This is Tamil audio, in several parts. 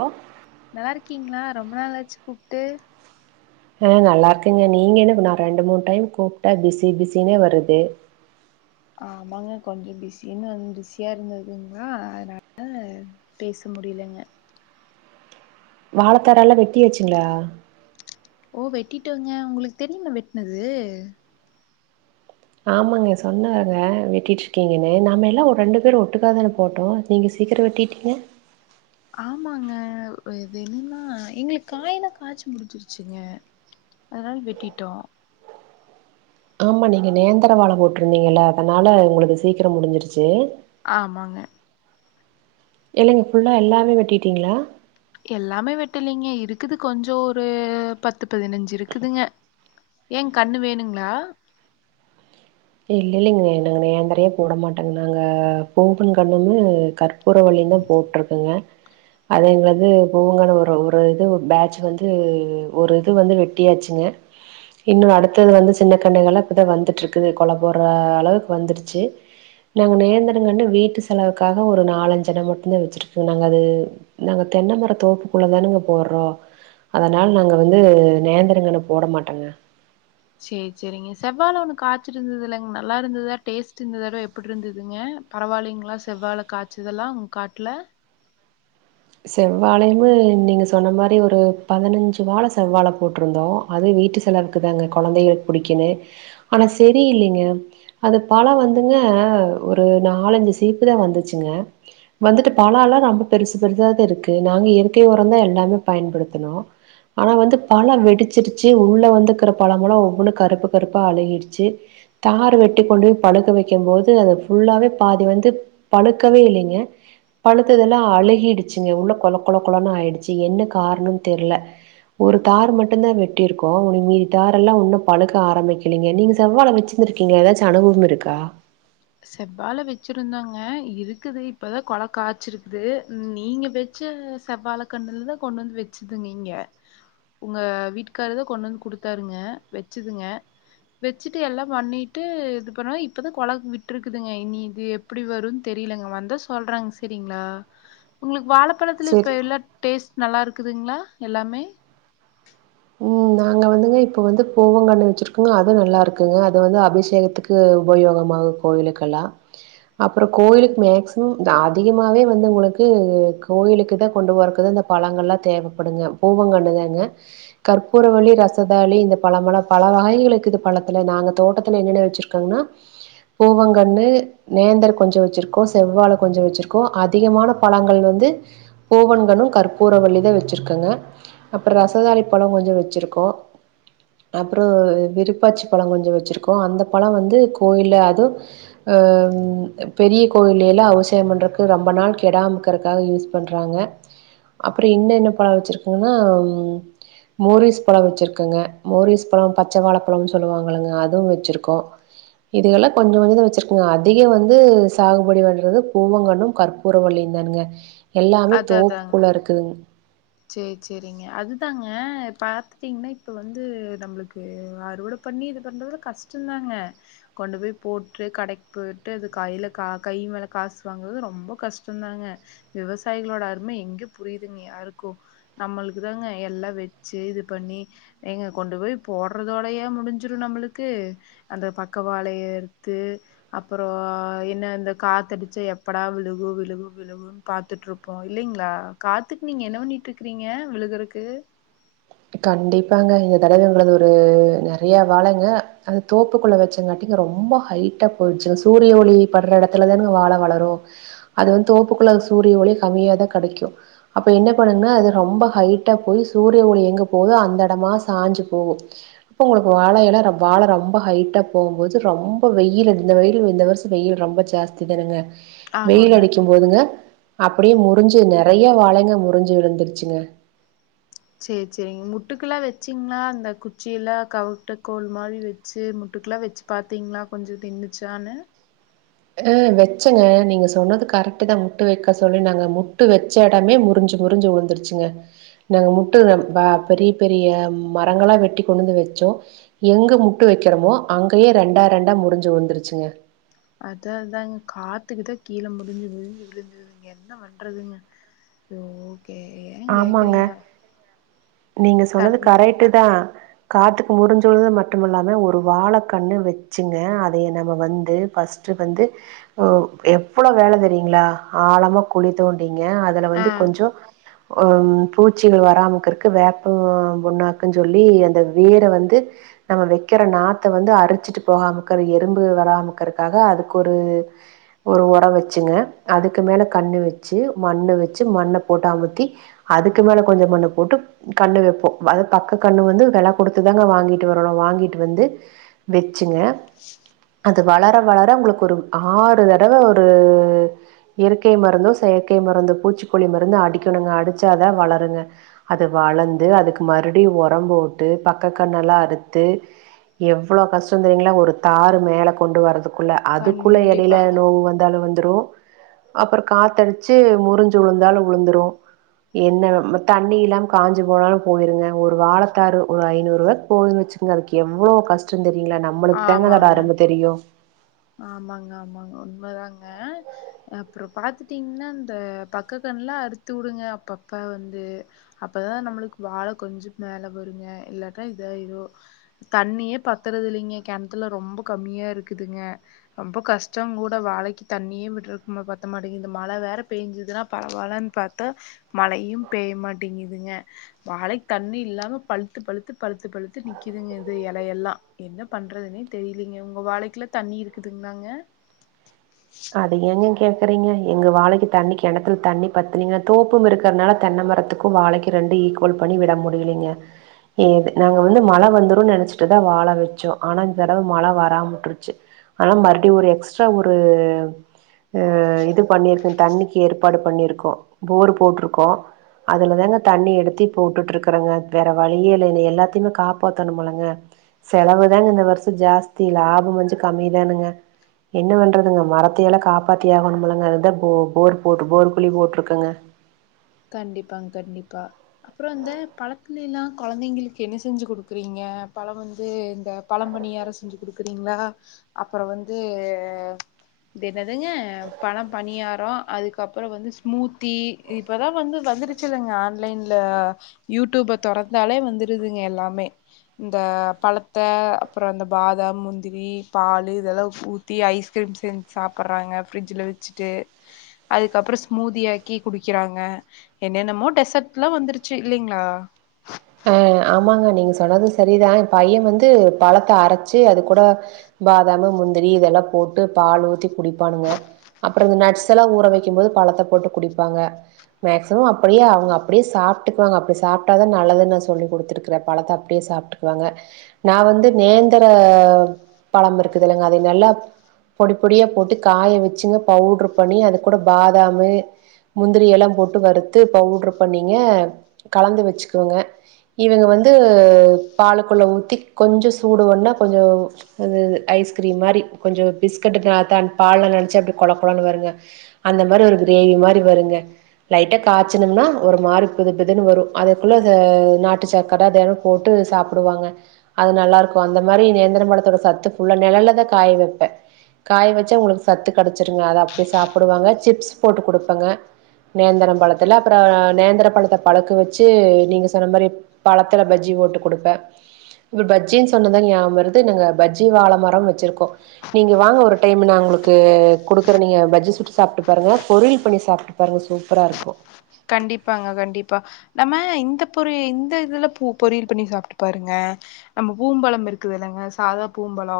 ஹோ நலா இருக்கீங்ளா ரொம்ப நாள் ஆச்சு கூப்டு ஆஹ் நல்லா இருக்கங்க நீங்க என்ன நா ரெண்டு மூணு டைம் கூப்ட பிஸி பிஸினே வருது ஆமாங்க கொஞ்சோ பிஸின்னு வந்து பிஸியா இருந்ததுங்ளா அதனால பேச முடியலங்க வாழத்தாரு எல்லா வெட்டியாசுங்ளா ஓ வெட்டிடோங்க உங்ளுக்கு தெரியுமா வெட்னது ஆமாங்க சொன்னாருங்க வெட்டிட்டு இருக்கீங்கன்னு நாம எல்லா ஒரு ரெண்டு பேரு ஒட்டுகாதானே போட்டோ நீங்க சீக்கிரோ வெட்டிட்டீங்க ஆமாங்க இது என்னனா எங்ளுக்கு காயெல்லா காய்ச்சு முடிச்சிருச்சுங்க அதனால வெட்டிட்டோ ஆமா நீங்க நேந்தர வாழ போட்ருந்தீங்கல்ல அதனால உங்ளுது சீக்கிறோ முடிஞ்சிருச்சு ஆமாங்க இல்லங்க ஃபுல்லா எல்லாமே வெட்டிடீங்ளா எல்லாமே வெட்டலைங்க இருக்குது கொஞ்சோ ஒரு பத்து பதினஞ்சு இருக்குதுங்க ஏங் கண்ணு வேணுங்ளா இல் இல்லைங்க நாங்க நேந்தரையே போட மாட்டோங்க நாங்க போகன் கண்ணுமு க ப்பூற வள்ளியுந்தா போட்ருக்குங்க அதங்க வந்து போங்கன ஒரு ஒரு இது பேட்ச் வந்து ஒரு இது வந்து வெட்டியாச்சுங்க இன்னொரு அடுத்தது வந்து சின்ன கண்ணுகலா இப்பதா வந்துட்ருக்கு கொல போடுற அளவுக்கு வந்துருச்சு நாங்க நேந்தரங்கண்ணு வீட்டு செலவுக்காக ஒரு நாலஞ்சன மட்டுந்தா வெச்சிருக்கோ நாங்க அது நாங்க தென்ன மர தோப்புக்குள்ள தானுங்க போடறோ அதனால நாங்க வந்து நேந்தரங்கண்ணு போட மாட்டங்க சேர் சேரிங்க செவ்வாழ ஒண்ணு காச்சிருந்ததல்லங் நல்லா இருந்ததா டேஸ்ட்டு இந்ததடவ எப்புடுருந்ததுங்க பரவாலைங்ளா செவ்வாழ காச்சதெல்லா உங் காட்ல செவ்வாழைமு நீங்க சொன்ன மாரி ஒரு பதனஞ்சு வாழ செவ்வாழ போட்ருந்தோ அது வீட்டு செலவுக்கு தாங்க கொழந்தைகளுக்கு புடிக்குனு ஆனா செரி இல்லைங்க அது பழ வந்துங்க ஒரு நாலஞ்சு சீப்பு தா வந்துச்சுங்க வந்துட்டு பழ எல்லா ரொம்ப பெருசு ருசாதா இருக்கு நாங்க இயற்கை உரந்தா எல்லாமே பயன்படுத்துனோ ஆனா வந்து பழ வெடிச்சுருச்சு உள்ள வந்து இக்குற பழமெலா கூட ஓவ்வொன்னு கருப்பு கருப்பா அழுகிடுச்சி தாரு வெட்டி கொண்டு போய் பழுக்கவெக்கும்போது அது ஃபுல்லாவே பாதி வந்து பழுக்கவே இல்லைங்க பழுத்ததெலா அழுகி டுச்சுங்க உள்ள கொல கொல கொலன்னு ஆயிடுச்சு என்ன காரணன்னு தெர்ல ஒரு தார் மட்டுந்தா வெட்டிருக்கோ உனி மீதி தாரெல்லா இன்னு பழுக்க ஆரம்பிக்லிங்க நீங்க செவ்வாழ வெச்சிருந்ருக்கிங்ளா எதாச்சி அனுபவமிருக்கா செவ்வாழ வெச்சிருந்தங்க இருக்குது இப்பதா கொல காச்சிருக்குது நீங்க வெச்ச செவ்வாழ கண்ணுலதா கொண்டு வந்து வெச்சுதுங் இங்க உங்க வீட்டுக்காரதா கொண்டு வந்து குடுத்தாருங்க வெச்சுதுங்க வெச்சுட்டு எல்லா பண்ணிட்டு இது பண்ண இப்பதா கொல விட் விட்ருக்குதுங்க இனி இது எப்டி வருன் தெரிலங்க வந்தா சொல்றங் செரிங்ளா உங்ளுக்கு வாழ ப்பழத்துல சரி இப்ப எல்லா டேஸ்ட் நல்லாருக்குதுங்ளா எல்லாமே ம் நாங்க வந்துங்க இப்ப வந்து பூவங்கன்னு வெச்சிருக்கங்க அது நல்லாருக்குங்க அது வந்து அபிஷேகத்துக்கு உபயோகமாகு கோயிலுக்கெல்லா அப்றோ கோயிலுக்கு மேக்சிமம் அதிகமாவே வந்து உங்களுக்கு கோயிலுக்கு தா கொண்டு போறக்குதா இந்த பழங்கள்லா தேவப்படுங்க பூவங்கன்னு தாங்க கற்பூரவள்ளி ரஸதாளி இந்த பழமெலா பல வகைகள் இருக்குது பழத்துல நாங்க தோட்டத்துல என்னென்ன வெச்சிருக்கங்னா பூவங்கன்னு நேந்தர் கொஞ்சோ வெச்சிருக்கோ செவ்வாழ கொஞ்ச வெச்சிருக்கோ அதிகமான பழங்கள் வந்து பூவங்கன்னு கற்பூரவல்லிதா வெச்சிருக்கங்க அப்பற ரசதாளி பழங்கொஞ்சோ வெச்சிருக்கோ அப்ற விருப்பாச்சி பழ கொஞ்சோ வெச்சிருக்கோ அந்த பழ வந்து கோயில்ல அது ஆ பெரிய கோயில்லய்லா அவிசேக பண்றக்கு ரொம்ப நாள் கெடமாக்கிறக்காக யூஸ் பண்றாங்க அப்றோ இன்னு என்ன பழ வெச்சிருக்கேனா மோரிஸ் பழ வெச்சிருக்கங்க மோரிஸ் பழ பச்ச வாழப்பழன் சொல்லுவாங்கல்லங்க அதுவு வச்சிருக்கோ இதுகெல்லா கொஞ்ச கொஞ்சந்தா வெச்சிருக்கங்க அதிக வந்து சாகுபடி பண்றது பூவங்கண்ணு கற்பூர வள்ளியு தானுங்க எல்லாமே தோப்புக்குள்ள இருக்குதுங் சேர் சேரிங்க அதுதாங்க பாத்துட்டிங்னா இப்ப வந்து நம்ளுக்கு அறுவடை பண்ணி இது பண்றதுல கஷ்டந்தாங்க கொண்டு போய் போட்டு கடைக்கு போய்ட்டு அது கைல கா கை மேல காசு வாங்கறது ரொம்ப கஷ்டந்தாங்க விவசா யிகளோட அருமை எங்க புரியுதுங்க யாருக்கு நம்ளுக்கு தாங்க எல்லா வெச்சி இது பண்ணி ஏங்க கொண்டு போய் போடறதோடயா முடிஞ்சிரு நம்முளுக்கு அந்த பக்க வாழையை எடுத்து அப்றோ என்ன இந்த காத்தடிச்சா எப்படா விழுகு விழுகு விழுகுன் பாத்துட்ரு ப்போ இல்லைங்ளா காத்துக் நீங்க என்ன பண்ணிட்ருக்கிங்க விழுகறக்கு கண்டிப்பாங்க இந்த தடவ எங்குளுது ஒரு நெறைய வாழைங்க அது தோப்புக்குள்ள வெச்சங்காட்டிங்க ரொம்ப ஹைட்டா போயிடுச்சுங்க சூரிய ஒளி படற எடத்துலதானங்க வாழ வளரு அது வந்து தோப்புகுள்ள சூரிய ஒளி கமியாதா கெடைக்கு அப்ப என்ன பண்ணுங்னா அது ரொம்ப ஹைட்டா போய் சூரிய ஒளி எங்க போ அந்த எடமா சாஞ்சு போகு அப்ப உங்ளுக்கு வாழையெல வாழ ரொம்ப ஹைட்டா போகும் போது ரொம்ப வெயில் இந்த வெயில் இந்த வருஷ வெயில் ரொம்ப ஜாஸ்தி தானுங்க ஆமாங்க வெயிலடிக்கும் போதுங்க அப்பிடியே முறிஞ்சு நெறைய வாழைங்க முறிஞ்சு விழுந்துருச்சுங்க சேர் சேரிங்க முட்டுக்கெல்லா வெச்சீங்ளா அந்த குச்சி எல்லா கவுட்டு கோள் மாரி வெச்சு முட்டுக்கெல்லா வெச்சு பாத்தீங்ளா கொஞ்சோ நின்னுச்சானு அ வெச்சங்க நீங்க சொன்னது கரெக்ட்டுதா முட்டு வெக்க சொல்லி நாங்க முட்டு வெச்ச எடமே முறிஞ்சு முறிஞ்சு விழுந்துருச்சுங்க நாங்க முட்டு பெரிய பெரிய மரஙளா வெட்டி கொண்டு வந்து வெச்சோ எங்க முட்டு வெக்கிறமோ அங்கயே ரெண்டா ரெண்டா முறிஞ்சு வுழுந்துருச்சுங்க அதா அதாங்க காத்துக்குதா கீழ முறுஞ்சு முறுஞ்சு விழுந்துருதுங்க என்ன வண்றதுங்க ஐயோ ஏ ஏன் ஆமாங்க. கேக்றீங்க நீங்க சொன்னது கரெட்டுதா காத்துக்கு முறுஞ்சு வுழுந்தது மட்டுமில்லாம ஒரு வாழ கண்ணு வெச்சுங்க அதைய நம்ம வந்து ஃபர்ஸ்ட் வந்து எவ்ளோ வேல தெரியுங்ளா ஆழமா குழி தோண் டிங்க அதுல ஆ வந்து கொஞ்சொ ம் பூச்சிகள் வராமக்றக் க்கு வேப்ப பொண்ணாக்குன்னு சொல்லி அந்த வேர வந்து நம்ம வெக்கிற நாத்த வந்து அரிச்சிட்டு போகாமக்கிற எறும்பு வராமக்கிறக்காக அதுக்கு ஒரு ஒரு ஒற வெச்சுங்க அதுக்கு மேல கண்ணு வெச்சு மண்ணு வெச்சு மண்ண போட்டு அமுத்தி அதுக்கு மேல கொஞ்சோ மண்ண போட்டு கன்னு வெப்போ அது பக்க கன்னு வந்து வெல குடுத்து தாங்க வாங்கிட்டு வரணு வாங்கிட்டு வந்து வெச்சுங்க அது வளர வளர உங்ளுக்கு ஒரு ஆறு தடவ ஒரு இயற்கை மருந்தோ செயற்கை மருந்தோ பூச்சிக்கொல்லி மருந்து அடிக்கணுங்க அடிச்சாதா வளருங்க து வளந்து அதுக்கு மறுப்டியு ஒர போட்டு பக்கக்கண்ணல்லா அறுத்து எவ்ளோ கஷ்டொ தெரியுங்க்ளா ஒரு தார் மேல கொண்டு வரதுக் குள்ள அதுக்குள்ள எடையில கண்டிப்பாங்க நோவு வந்தாலு வந் ரு அப்ரோ காத்தடிச்சு முறுஞ்சு வுழுந்தாலு வுழுந்துரு என்ன ம தண்ணி இல்லாம் காஞ்சி போனாலு போயுருங்க ஒரு வாழத்தாரு ஒரு ஐநூறுவாக்கு போகுன்னு வெச்சுக்கங்க அதுக்கெவ்ளோ கஷ்டொ தெ ரியுங்ளா நம்மளுக்தாங்க அதோட ஆமாங்க அரும தெரியு ஆமாங்க ஆமாங்க உண்மதாங்க அப்ரொ பாத்துட்டீங்க்ன்னா இந்த பக்கக்கன்னல்லா அறுத்து வுடுங்க அப்பப்ப வந்து அப்பதா நம்மளுக்கு வாழ கொஞ்சொ மேல வருங்க இல்லாட்ட இதாயிரு தண்ணியே பத்துறதுல்லைங்க கெணத்துல ரொம்ப கம்மியா இருக்குதுங்க ரொம்ப கஷ்டொ கூட வாழைக்கு தண்ணியே விட்டுருக்கும் பத்த மாட்டேங்குது இந்த மழ வேற பேஞ்சுதுன்னா பரவால்லன்னு பாத்தா மழையும் பேய்யமாட்டேங்குதுங்க வாழைக் தண்ணி இல்லாம பழுத்து பழுத்து பழுத்து பழுத்து நிக்கிதுங்க இது எலையெல்லா என்ன பண்றதுனே தெரியலங்க உங்க வாழைக்குல்லா தண்ணி இருக் குதுங்க்ளாங்க அது ஏங்க கேக் றீங்க எங்க வாழைக்கு தண்ணிக்கெணத்துல தண்ணி பத்துலிங்க தோப்பும் இருக்கிறதுனால தென்ன மரத்துக்கு வாழைக்கு ரெண்டு ஈக்குவல் பண்ணி விட முடியலீங்க ஏ நாங்க வந்து மழ வந்துரு நெனச்சிட்டுதா வாழ வெச்சோ ஆனா இந்த தடவ மழ வராமுட்ருச்சு ஆனா மறுவடி ஒரு எக்ஸ்ட்ரா ஒரு ஆ இது பண்ணிருக்கோ தண்ணிக்கு ஏற்பாடு பண்ணிருக்கோ போர் போட்ருக்கோ அதுலதாங்க தண்ணி எடுத்து போட்டுட்டு இருக்ரொங்க வேற வழியே இல்லங்க எல்லாத்தையுமே காப்பாத்தணு முல்லங்க செலவு தாங்க இந்த வருஷ ஜாஸ்தி லாபம் கொஞ்ச கம்மி தானுங்க என்ன பண்றதுங்க மரத் தியல்லா காப்பாத்தியாகணு முல்லங்க அதுதா போ போர் போட்டு போர் குலி போட்ருக்கங்க கண்டிப்பாங்க கண்டிப்பா அப்ரொ வந்து பழத்துல எல்லா கொழந்தைங்ளுக்கு என்ன செஞ்சு குடுக்குறீங்க பழ வந்து இந்த பழம் பணியாரம் செஞ்சு குடுக்குறீங்களா அப்ரொ வந்து இது என்னதுங்க பழ பணியாரொ அதுக்கப்ரொ வந்து ஸ்மூத்தி இப் இப்போதா வந்து வந்துருச்சுல்லங்க ஆன்லைன்ல யூடியுப தொறந்தாலே வந்துருதுங்க எல்லாமே இந்த பலத்த அப்ரொ இந்த பாதம் முந்திரி பாலு இதெல்லா ஊத்தி ஐஸ்கிரீம் செஞ்சு சாப்பிடுறாங்க ஃப்ரிட்ஜ்ல வெச்சுட்டு அதுக்கப்ரொ ஸ்மூதியாக்கி குடிக் க்கிறாங்க என்னென்னமோ டெசட்ல்லா வந்துருச்சு இல்லைங்க்ளா ஆஹ் ஆமாங்க நீங்க சொன்னது சரிதா எ பையன் வந்து பழத்த அரச்சு அது கூட பாதாம் முந்திரி இதெல்லா போட்டு பால் ஊத்தி குடிப்பானுங்க அப்ரொ இந்த நட்ஸ் எல்லா ஊற வெக்கும் போது பழத்த போட்டு குடிப்பாங்க மேக்சிமம் அப்படியே அவங்க அப்டியே சாப்பிட்டுக்குவாங்க அப்டி சாப்ட்டதா நல்லது நா சொல்லி குடுத்துருக்குற பழத்த அப்டியே சாப்ட்டுக்குவாங்க நா வந்து நேந்திர பழம் இருக்குதுல்லங்க அத நல்லா பொடி பொடியா போட்டு காய வெச்சுங்க பவுடரு பண்ணி அது கூட பாதாமு முந்திரி எல்லா போட்டு வறுத்து பவுடரு பண்ணிங்க கலந்து வெச்சுக்குங்க இவங்க வந்து பாலுக்குள்ள ஊத்தி கொஞ்சொ சூடு வன்னா கொஞ்சொ இதூ ஐஸ்கிரீம் மாரி கொஞ்சொ பிஸ்கட் காதன் பால்ல நெனச்ச எப்டி கொழ கொழன்னு வருங்க அந்த மாரி ஒரு கிரேவி மாரி வருங்க லைட்டா காச்சுனம்னா ஒரு மாரி புது புதுன்னு வரு அதுக்குள்ள சா நாட்டு சக்கர அத எல்லா போட்டு சாப்பிடுவாங்க அது நல்லா இருக்கு அந்த மாரி நேந்திரம் பழத்தோட சத்து ஃபுல்லா நெழல்லதா காய வெப்ப காய வெச்சா உங்களுக்கு சத்து கெடச்சிருங்க அத அப்டி சாப்பிடுவாங்க சிப்ஸ் போட்டு குடுப்பேங்க நேந்திரம் பழத்துல அப்ரொ நேந்திர பழத்த பழுக்க வெச்சு நீங்க சொன்ன மாரி பழத்துல பஜ்ஜி ஓட்டு குடுப்ப இப்ப பஜ்ஜின்னு சொன்னதா நியாவ வருது நாங்க பஜ்ஜி வாழ மரம் வெச்சிர்கோ நீங்க வாங்க ஒரு டைம் நா உங்ளுக்கு குடுக்குற நீங்க பஜ்ஜி சுட்டு சாப்ட்டு பாருங்க பொரியள் பண்ணி சாப்ட்டு பாருங்க சூப்பரா இருக்கு கண்டிப்பாங்க கண்டிப்பா நம்ம இந்த பொரி இந்த இதுல பூ பொரியல் பண்ணி சாபிட்டு பாருங்க நம்ம பூம்பழம் இருக்குதுல்லங்க சாதா பூம்பழொ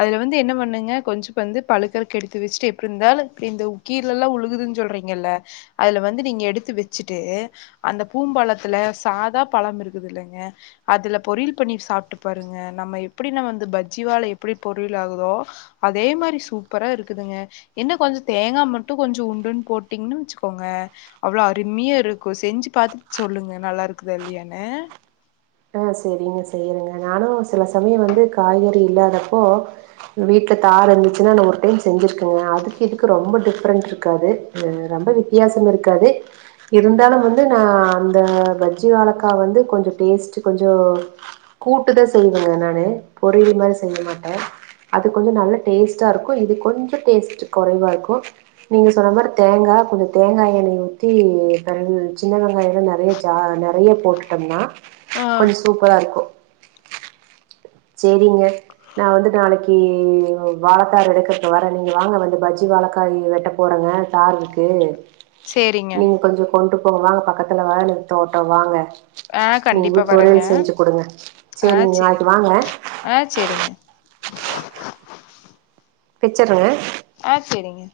அதுல வந்து என்ன பண்ணுங்க கொஞ்ச வந்து பழுக்கறக்கு எடுத்து வெச்சுட்டு எப்டி இருந்தாலு இந்த ஏ கீழல்லா உழுகுதுன்னு சொல்றீங்கல்ல அதுல வந்து நீங்க எடு து வெச்சுட்டு அந்த பூம்பழத்துல சாதா பழாம் இருக்குதுல்லங்க அதுல பொரியல் பண்ணி சாப்ட்டு பாருங்க நம்ம எப்டி நா வந்து பஜ்ஜி வாழ எப்டி பொரியள் ஆகுதோ அதே மாரி சூப்பரா இருக்குதுங்க என்ன கொஞ்ச தேங்கா மட்டு கொஞ்சொ உண்டுன்னு போட்டீங்கன்னு வெச்சுக்கோங்க அவ்ளோ அருமையா இருக்கு செஞ்சு பாத்துட்டு சொல்லுங்க நல்லா இருக்குதா இல்லயானு ஆ சேரிங்க செய்யறங்க நானு சில சமயொ வந்து காய்கறி இல்லாதப்போ வீட்ல தார் இருந்துச்சுன்னா நா ஒரு டைம் செஞ்சுருக்கங்க அதுக்கு இதுக்கு ரொம்ப டிஃப்ரெண்ட் இருக்காது ஆ ரொம்ப வித்தியாசம் இருக்காது இருந்தாலு வந்து நா அந்த பஜ்ஜி வாழக்கா வந்து கொஞ்சொ டேஸ்ட்டு கொஞ்சொ கூட்டுதா செய்வேங்க நானு பொரியல் மாரி செய்ய மாட்ட அது கொஞ்சொ நல்ல டேஸ்ட்டா இருக்கு இது கொஞ்சொ டேஸ்ட் கொறைவா இருக்கு நீங்க சொன்ன மாரி தேங்கா கொஞ்சொ தேங்கா எண்ணெ ஊத்தி [unintelligible] சின்ன வெங்காய எல்லா நெறைய ஜா நெறைய போட்டுட்டம்னா ஆ கொஞ்ச சூப்பரா இருக்கு சேரிங்க நா வந்து நாளைக்கு வாழத்தார் எடுக்கற்கு வரே நீங்க வாங்க வந்து பஜ்ஜி வாழக்காய் வெட்ட போறங்க தார் இருக்கு சேரிங்க நீங்க கொஞ்சொ கொண்ட்டு வவ வாங்க பக்கத்துல தா இருக்கு தோட்டொ வாங்க ஆ நீங்ளு கண்டிப்பா வரேங்க பொரியல் செஞ்சு குடுங்க சேரி நீங்க நாளைக்கு வாங்க ஆஹ் செரிங்க பிச்சருங்க ஆஹ் செரிங்க